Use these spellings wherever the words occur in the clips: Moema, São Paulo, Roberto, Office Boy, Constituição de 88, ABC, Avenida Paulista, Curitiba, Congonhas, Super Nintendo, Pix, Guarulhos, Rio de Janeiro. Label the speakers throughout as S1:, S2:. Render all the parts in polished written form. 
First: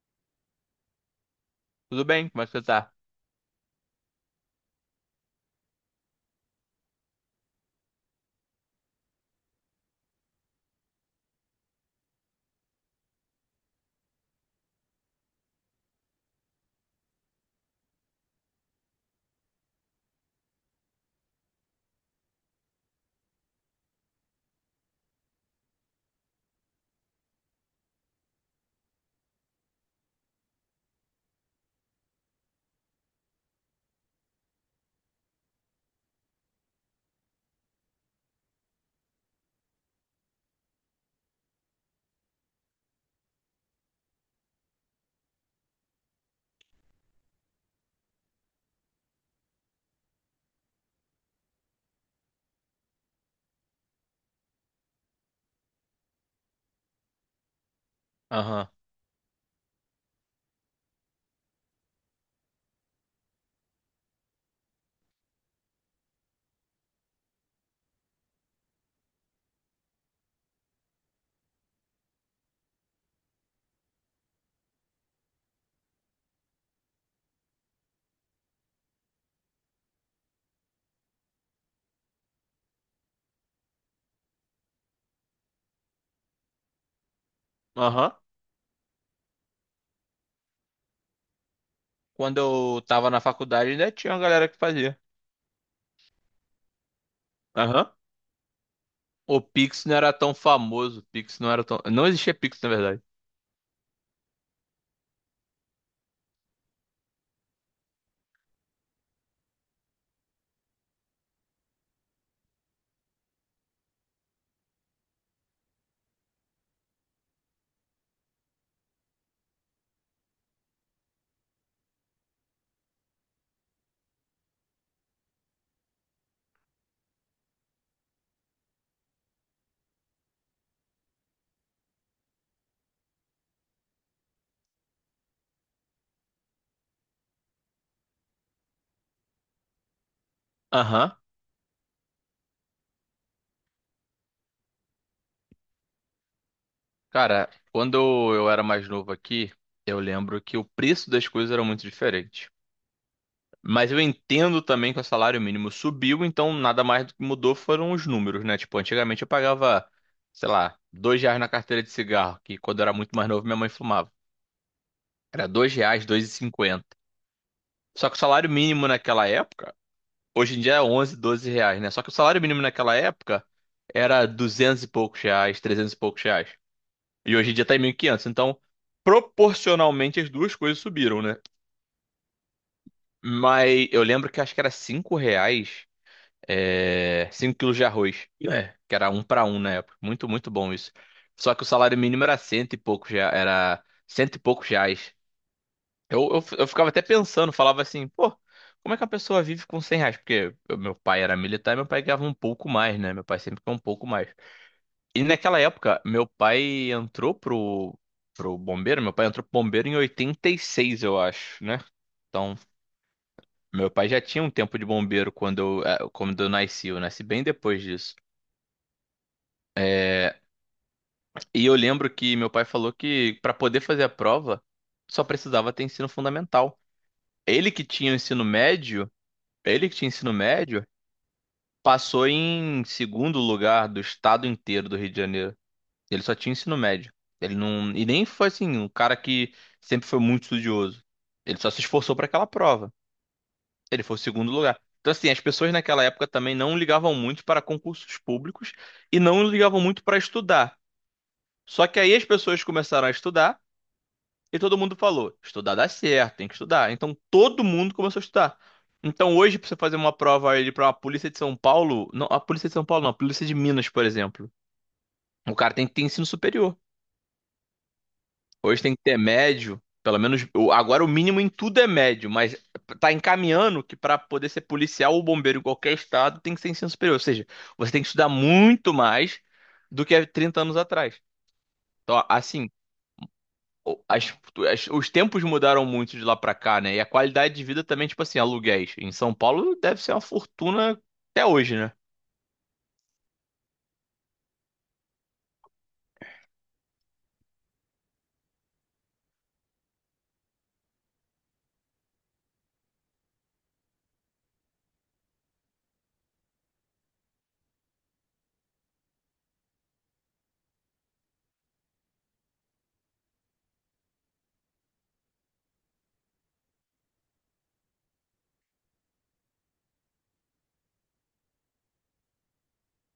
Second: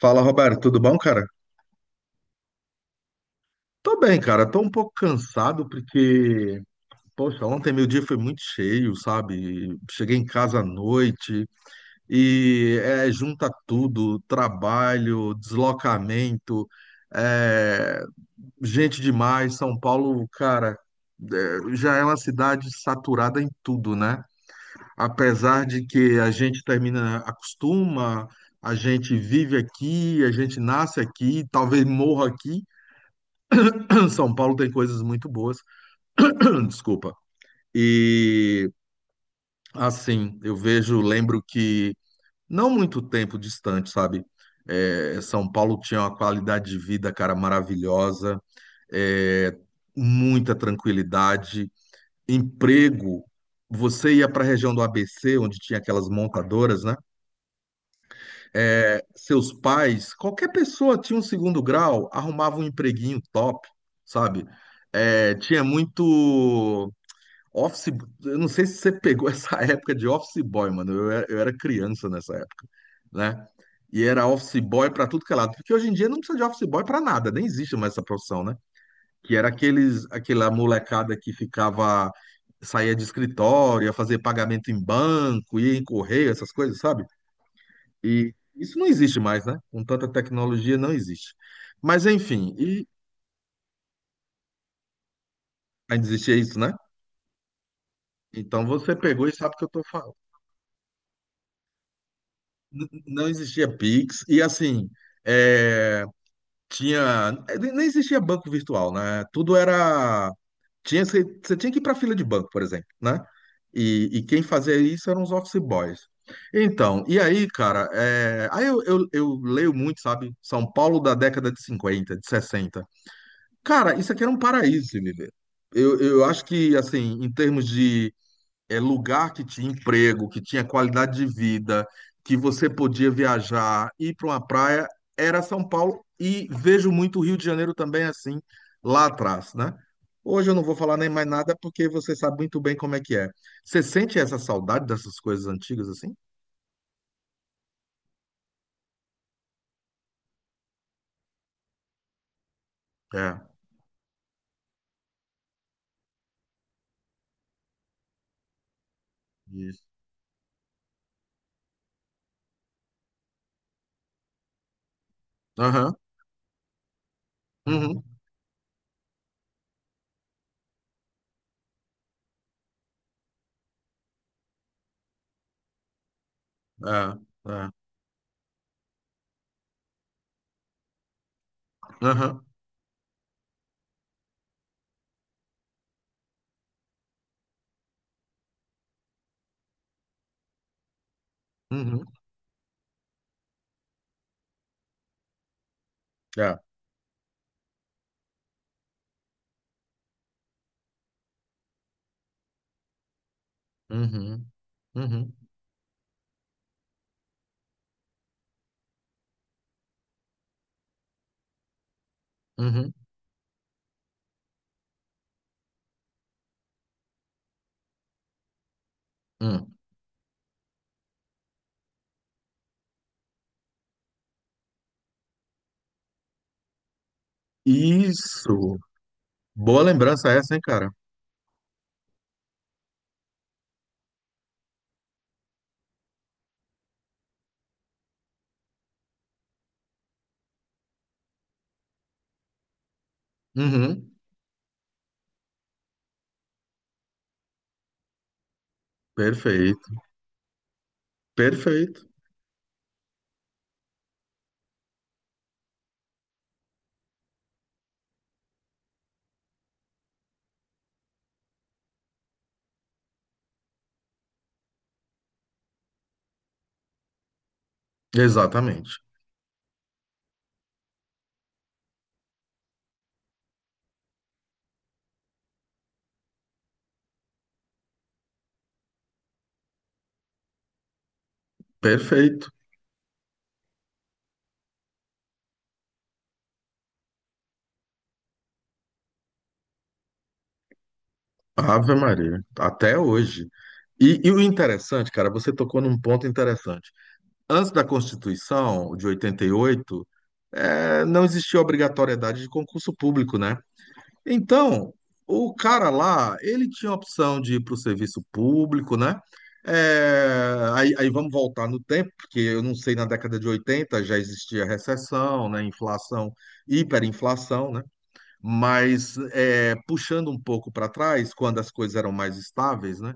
S1: Fala, Roberto, tudo bom, cara?
S2: Tudo bem? Como é que você tá?
S1: Tô bem, cara. Tô um pouco cansado porque, poxa, ontem meu dia foi muito cheio, sabe? Cheguei em casa à noite junta tudo, trabalho, deslocamento, é, gente demais. São Paulo, cara, já é uma cidade saturada em tudo, né? Apesar de que a gente termina, acostuma, a gente vive aqui, a gente nasce aqui, talvez morra aqui. São Paulo tem coisas muito boas. Desculpa. E assim, eu vejo, lembro que não muito tempo distante, sabe? São Paulo tinha uma qualidade de vida, cara, maravilhosa, é, muita tranquilidade, emprego. Você ia para a região do ABC, onde tinha aquelas montadoras, né?
S2: Aham.
S1: Seus pais, qualquer pessoa tinha um segundo grau, arrumava um empreguinho top, sabe? Tinha muito Office, eu não sei se você pegou essa época de Office Boy, mano. Eu era criança nessa época, né? E era Office Boy pra tudo que é lado. Porque hoje em dia não precisa de Office Boy pra nada, nem existe mais essa profissão, né? Aquela molecada que ficava, saía de escritório, ia fazer pagamento em banco, ia em correio, essas coisas, sabe?
S2: Aham,
S1: E isso não existe mais, né? Com tanta tecnologia, não existe. Mas
S2: quando
S1: enfim,
S2: eu tava na faculdade, ainda tinha uma galera que fazia.
S1: ainda existia isso, né?
S2: Aham.
S1: Então você pegou e
S2: O
S1: sabe o que eu tô
S2: Pix não era
S1: falando.
S2: tão famoso. O Pix não era tão. Não existia Pix, na verdade.
S1: Não existia Pix e assim é, tinha nem existia banco virtual, né? Tudo era tinha você tinha que ir para fila de banco, por exemplo, né? E quem fazia isso eram os office boys. Então, e aí, cara, aí eu leio muito, sabe? São Paulo da década de 50 de 60. Cara, isso aqui era um paraíso, se me ver. Eu acho que, assim, em termos de lugar que tinha emprego, que tinha qualidade de vida, que você podia viajar, ir para uma praia, era São Paulo. E vejo muito o Rio de Janeiro também assim, lá atrás, né? Hoje eu não vou falar nem
S2: Aham.
S1: mais nada porque você sabe muito bem como é que é. Você sente essa saudade dessas coisas antigas assim?
S2: Cara, quando eu era mais novo aqui, eu lembro que o preço das coisas era muito diferente.
S1: É,
S2: Mas eu entendo também que o salário mínimo subiu, então nada mais do que mudou foram os números, né? Tipo, antigamente eu
S1: isso.
S2: pagava, sei lá, R$ 2 na carteira de cigarro, que quando eu era muito mais novo minha mãe fumava. Era dois
S1: Aham,
S2: reais, 2,50.
S1: uhum,
S2: Só que o salário mínimo naquela época, hoje em dia é 11, R$ 12, né? Só que o salário mínimo naquela época era 200 e poucos reais, 300 e poucos reais. E
S1: é,
S2: hoje em dia
S1: é,
S2: tá em 1.500. Então, proporcionalmente as duas coisas subiram, né?
S1: aham,
S2: Mas eu lembro que acho que era R$ 5, é, 5 quilos de arroz. É, que era um para um na época. Muito, muito bom isso. Só que o salário
S1: uhum,
S2: mínimo era cento e poucos, era cento e poucos reais. Eu, eu,
S1: é,
S2: eu ficava até pensando, falava assim, pô, como é que a pessoa vive com R$ 100? Porque meu pai era militar e meu pai ganhava um pouco mais, né? Meu pai sempre ganhou um pouco mais.
S1: uhum,
S2: E
S1: uhum,
S2: naquela época, meu pai entrou pro bombeiro, meu pai entrou pro bombeiro em 86, eu acho, né? Então,
S1: uhum,
S2: meu pai já tinha um tempo de bombeiro quando eu nasci bem depois disso.
S1: uhum.
S2: É. E eu lembro que meu pai falou que para poder fazer a prova só precisava ter ensino fundamental. Ele que tinha o ensino
S1: Isso.
S2: médio,
S1: Boa
S2: ele que tinha
S1: lembrança
S2: ensino
S1: essa, hein,
S2: médio.
S1: cara?
S2: Passou em segundo lugar do estado inteiro do Rio de Janeiro. Ele só tinha ensino médio. Ele não, e nem foi assim, um cara que sempre foi muito estudioso. Ele só se esforçou para aquela prova. Ele
S1: Uhum.
S2: foi o segundo lugar. Então, assim, as pessoas naquela época também não ligavam muito para concursos públicos e não ligavam
S1: Perfeito,
S2: muito para estudar. Só que
S1: perfeito,
S2: aí as pessoas começaram a estudar e todo mundo falou: estudar dá certo, tem que estudar. Então todo mundo começou a estudar. Então hoje, pra você fazer uma prova ali pra uma polícia de São Paulo, não, a polícia de São Paulo não, a polícia de Minas, por exemplo. O cara tem que ter ensino superior. Hoje tem
S1: exatamente,
S2: que ter médio, pelo menos agora o mínimo em tudo é médio, mas tá encaminhando que pra poder ser policial ou bombeiro em qualquer estado tem que ter ensino superior. Ou seja, você tem que estudar muito mais do que há 30 anos atrás. Então,
S1: perfeito.
S2: assim, as- os tempos mudaram muito de lá pra cá, né? E a qualidade de vida também, tipo assim, aluguéis. Em São Paulo deve ser uma fortuna até hoje, né?
S1: Ave Maria, até hoje. E o interessante, cara, você tocou num ponto interessante. Antes da Constituição de 88, não existia obrigatoriedade de concurso público, né? Então, o cara lá, ele tinha a opção de ir para o serviço público, né? Aí vamos voltar no tempo, porque eu não sei, na década de 80 já existia recessão, né? Inflação, hiperinflação, né? Puxando um pouco para trás, quando as coisas eram mais estáveis, né?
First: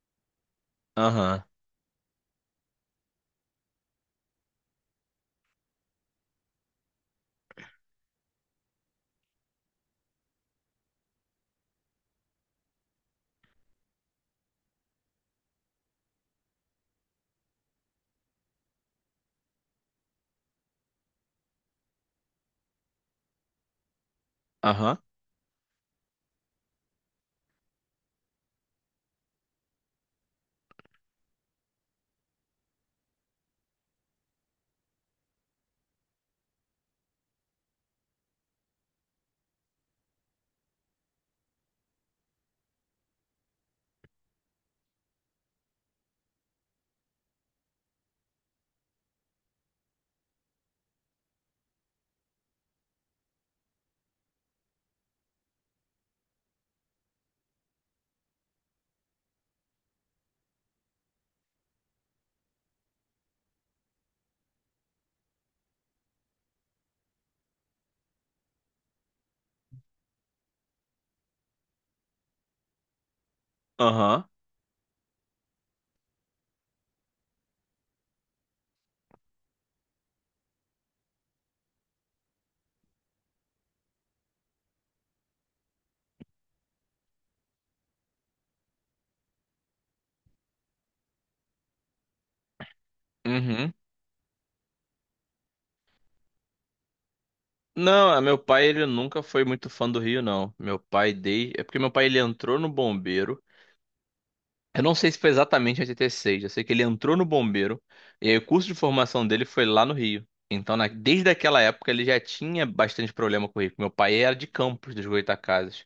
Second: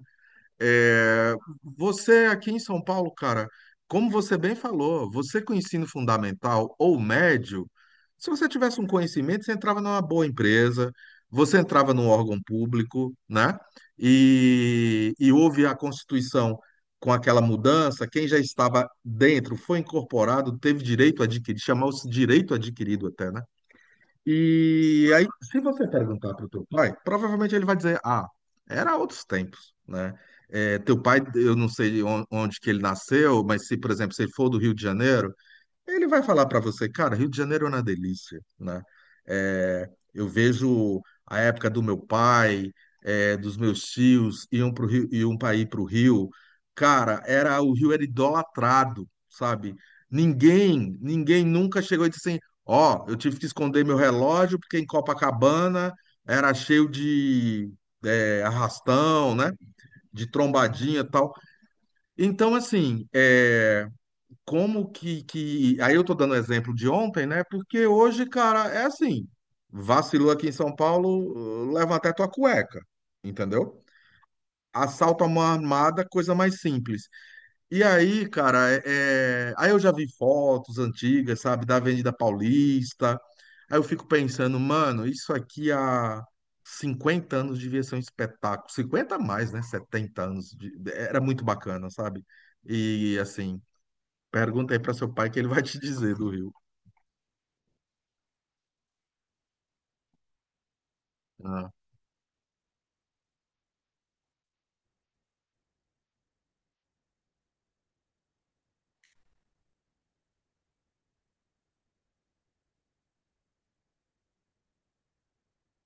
S1: É,
S2: Aham,
S1: você aqui em São Paulo, cara, como você bem falou, você com ensino fundamental ou médio, se você tivesse um conhecimento, você entrava numa boa empresa, você entrava num órgão público, né? E houve a Constituição com aquela mudança, quem já estava dentro foi incorporado, teve direito adquirido, chamou-se direito adquirido até, né?
S2: aham,
S1: E aí, se você perguntar para o teu pai, provavelmente ele vai dizer, ah, era outros tempos, né? É, teu pai, eu não sei onde que ele nasceu, mas se, por exemplo, se ele for do Rio de Janeiro, ele vai falar para você, cara, Rio de Janeiro é uma delícia, né? É, eu vejo a época do meu pai, dos meus tios, iam para o Rio, iam para ir para o Rio. Cara, era o Rio era idolatrado, sabe? Ninguém nunca chegou e disse assim, ó, eu tive que esconder meu relógio porque em Copacabana era cheio de arrastão, né? De trombadinha e tal. Então, assim, é como que, que. Aí eu tô dando exemplo de ontem, né? Porque hoje, cara, é assim: vacilou aqui em São Paulo, leva até tua cueca, entendeu?
S2: aham,
S1: Assalto a mão armada, coisa mais simples. E aí, cara, é... é- aí eu já vi fotos antigas, sabe, da Avenida Paulista. Aí eu fico pensando, mano, isso aqui há 50 anos devia ser um espetáculo. 50 a mais, né? 70 anos. Era muito bacana, sabe? E assim.
S2: uhum.
S1: Pergunta aí para seu pai que ele vai te dizer do Rio.
S2: Não, é, meu pai, ele nunca foi muito fã do Rio, não. Meu pai, dei É
S1: Ah,
S2: porque meu pai, ele entrou no bombeiro. Eu não sei se foi exatamente em 86, eu sei que ele entrou no bombeiro. E aí o curso de formação dele foi lá no Rio. Então, desde aquela época, ele já tinha bastante problema com o Rio. Meu pai era de Campos, dos Goytacazes.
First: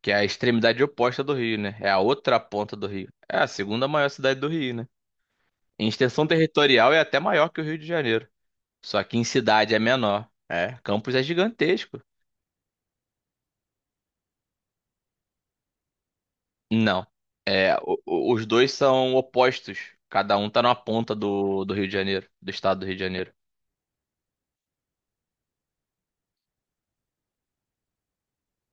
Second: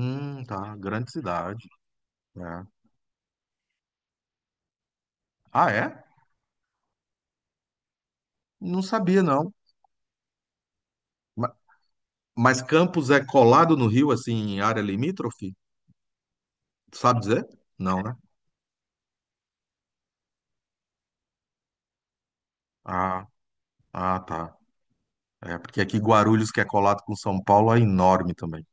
S2: Que é a
S1: tá.
S2: extremidade
S1: Grande
S2: oposta do Rio,
S1: cidade.
S2: né? É a outra
S1: Né?
S2: ponta do Rio. É a segunda maior cidade do Rio, né?
S1: Ah,
S2: Em
S1: é?
S2: extensão territorial é até maior que o Rio de Janeiro.
S1: Não
S2: Só que
S1: sabia,
S2: em
S1: não.
S2: cidade é menor. É, Campos é
S1: Ma-
S2: gigantesco.
S1: Mas Campos é colado no Rio, assim, em área limítrofe?
S2: Não.
S1: Sabe dizer?
S2: É,
S1: Não, né?
S2: os dois são opostos. Cada um tá numa ponta do Rio de Janeiro, do estado do Rio de
S1: Ah,
S2: Janeiro.
S1: ah, tá. É, porque aqui Guarulhos, que é colado com São Paulo, é enorme também.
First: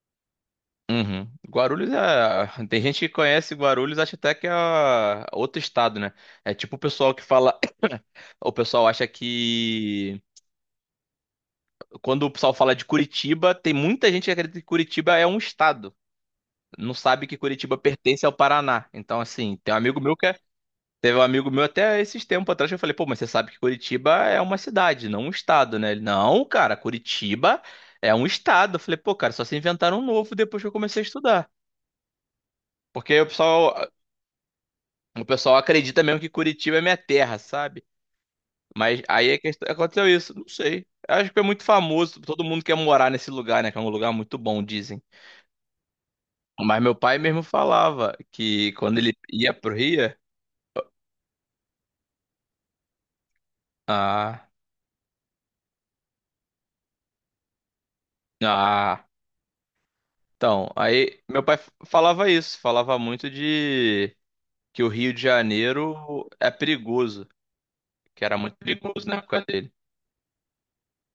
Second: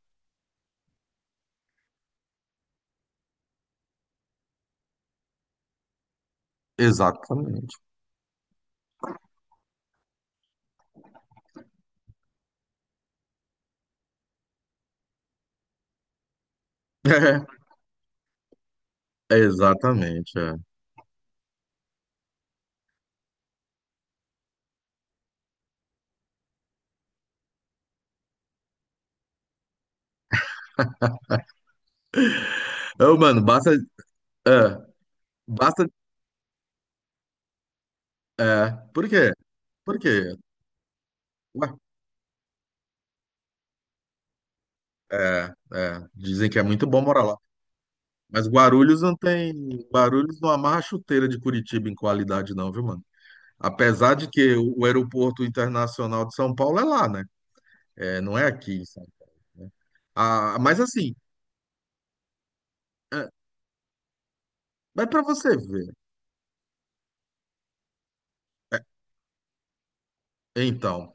S2: Uhum. Guarulhos é. Tem gente que conhece Guarulhos, acha até que é outro estado, né? É tipo o pessoal que fala.
S1: Exatamente.
S2: O pessoal acha que. Quando o pessoal fala de Curitiba, tem muita gente que acredita que Curitiba é um estado. Não sabe que Curitiba pertence ao Paraná. Então,
S1: É,
S2: assim, tem um amigo meu que
S1: exatamente.
S2: é-
S1: É.
S2: teve um amigo meu até esses tempos atrás que eu falei, pô, mas você sabe que Curitiba é uma cidade, não um estado, né? Ele, não, cara, Curitiba é um estado. Eu falei, pô, cara, só se inventaram um novo depois que eu comecei a estudar.
S1: Ô,
S2: Porque o
S1: mano, basta.
S2: pessoal,
S1: É,
S2: o pessoal
S1: basta.
S2: acredita mesmo que Curitiba é minha terra, sabe?
S1: É.
S2: Mas
S1: Por
S2: aí
S1: quê?
S2: é que
S1: Por
S2: aconteceu
S1: quê?
S2: isso, não sei. Eu acho que é muito
S1: Ué,
S2: famoso, todo mundo quer morar nesse lugar, né? Que é um lugar muito bom, dizem.
S1: é, é. Dizem que é
S2: Mas
S1: muito
S2: meu
S1: bom
S2: pai
S1: morar lá.
S2: mesmo falava
S1: Mas
S2: que quando
S1: Guarulhos
S2: ele
S1: não
S2: ia
S1: tem.
S2: pro Rio.
S1: Guarulhos não amarra a chuteira de Curitiba em qualidade, não, viu, mano? Apesar de
S2: Ah,
S1: que o aeroporto internacional de São Paulo é lá, né? É, não é aqui, sabe?
S2: ah,
S1: Ah,
S2: então,
S1: mas assim,
S2: aí meu pai falava isso, falava
S1: é,
S2: muito de que o
S1: mas
S2: Rio de
S1: para você ver.
S2: Janeiro é perigoso, que era muito perigoso na época dele.
S1: é, então,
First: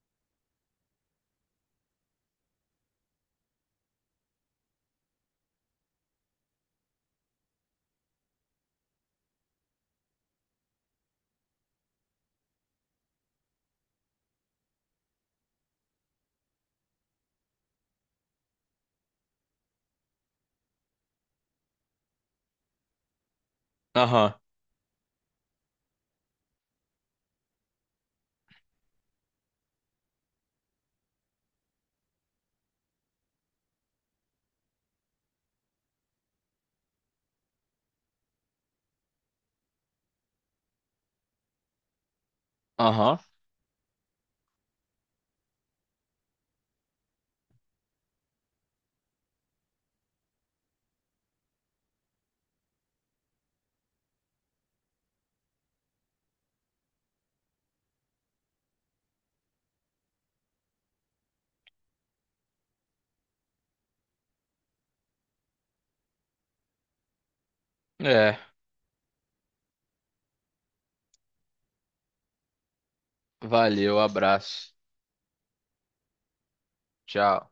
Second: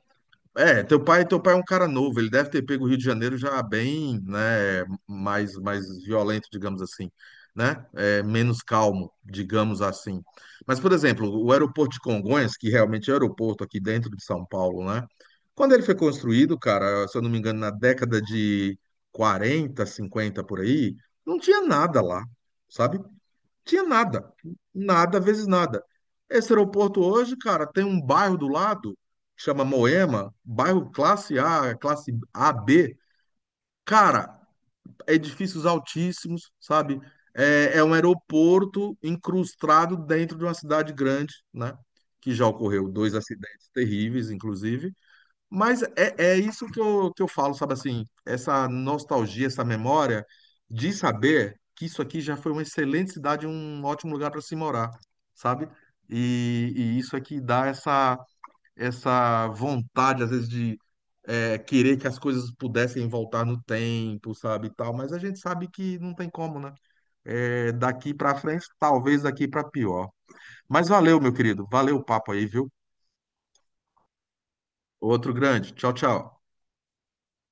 S1: É, teu pai é um cara novo, ele deve ter pego o Rio de Janeiro já bem, né, mais violento, digamos assim, né, menos calmo, digamos assim. Mas, por exemplo, o aeroporto de Congonhas, que realmente é o aeroporto aqui dentro de São Paulo, né, quando ele foi construído, cara, se eu não me engano, na década de 40, 50, por aí, não tinha nada lá, sabe? Tinha nada.
S2: Aham,
S1: Nada, vezes nada. Esse aeroporto hoje, cara, tem um bairro do lado, chama Moema, bairro classe A, classe A B. Cara, edifícios altíssimos, sabe? É, é um aeroporto incrustado dentro de uma cidade grande, né? Que já ocorreu dois
S2: aham,
S1: acidentes terríveis, inclusive. Mas é, é isso que eu falo, sabe assim, essa nostalgia, essa memória de saber que isso aqui já foi uma excelente cidade, um ótimo lugar para se morar, sabe? E isso aqui dá essa, essa vontade, às vezes, de querer que as coisas pudessem voltar no tempo, sabe, e tal, mas a gente sabe que não tem como, né? É, daqui para
S2: é,
S1: frente, talvez daqui para pior. Mas valeu, meu querido, valeu o papo aí, viu?
S2: valeu, abraço,
S1: Outro grande. Tchau, tchau.
S2: tchau.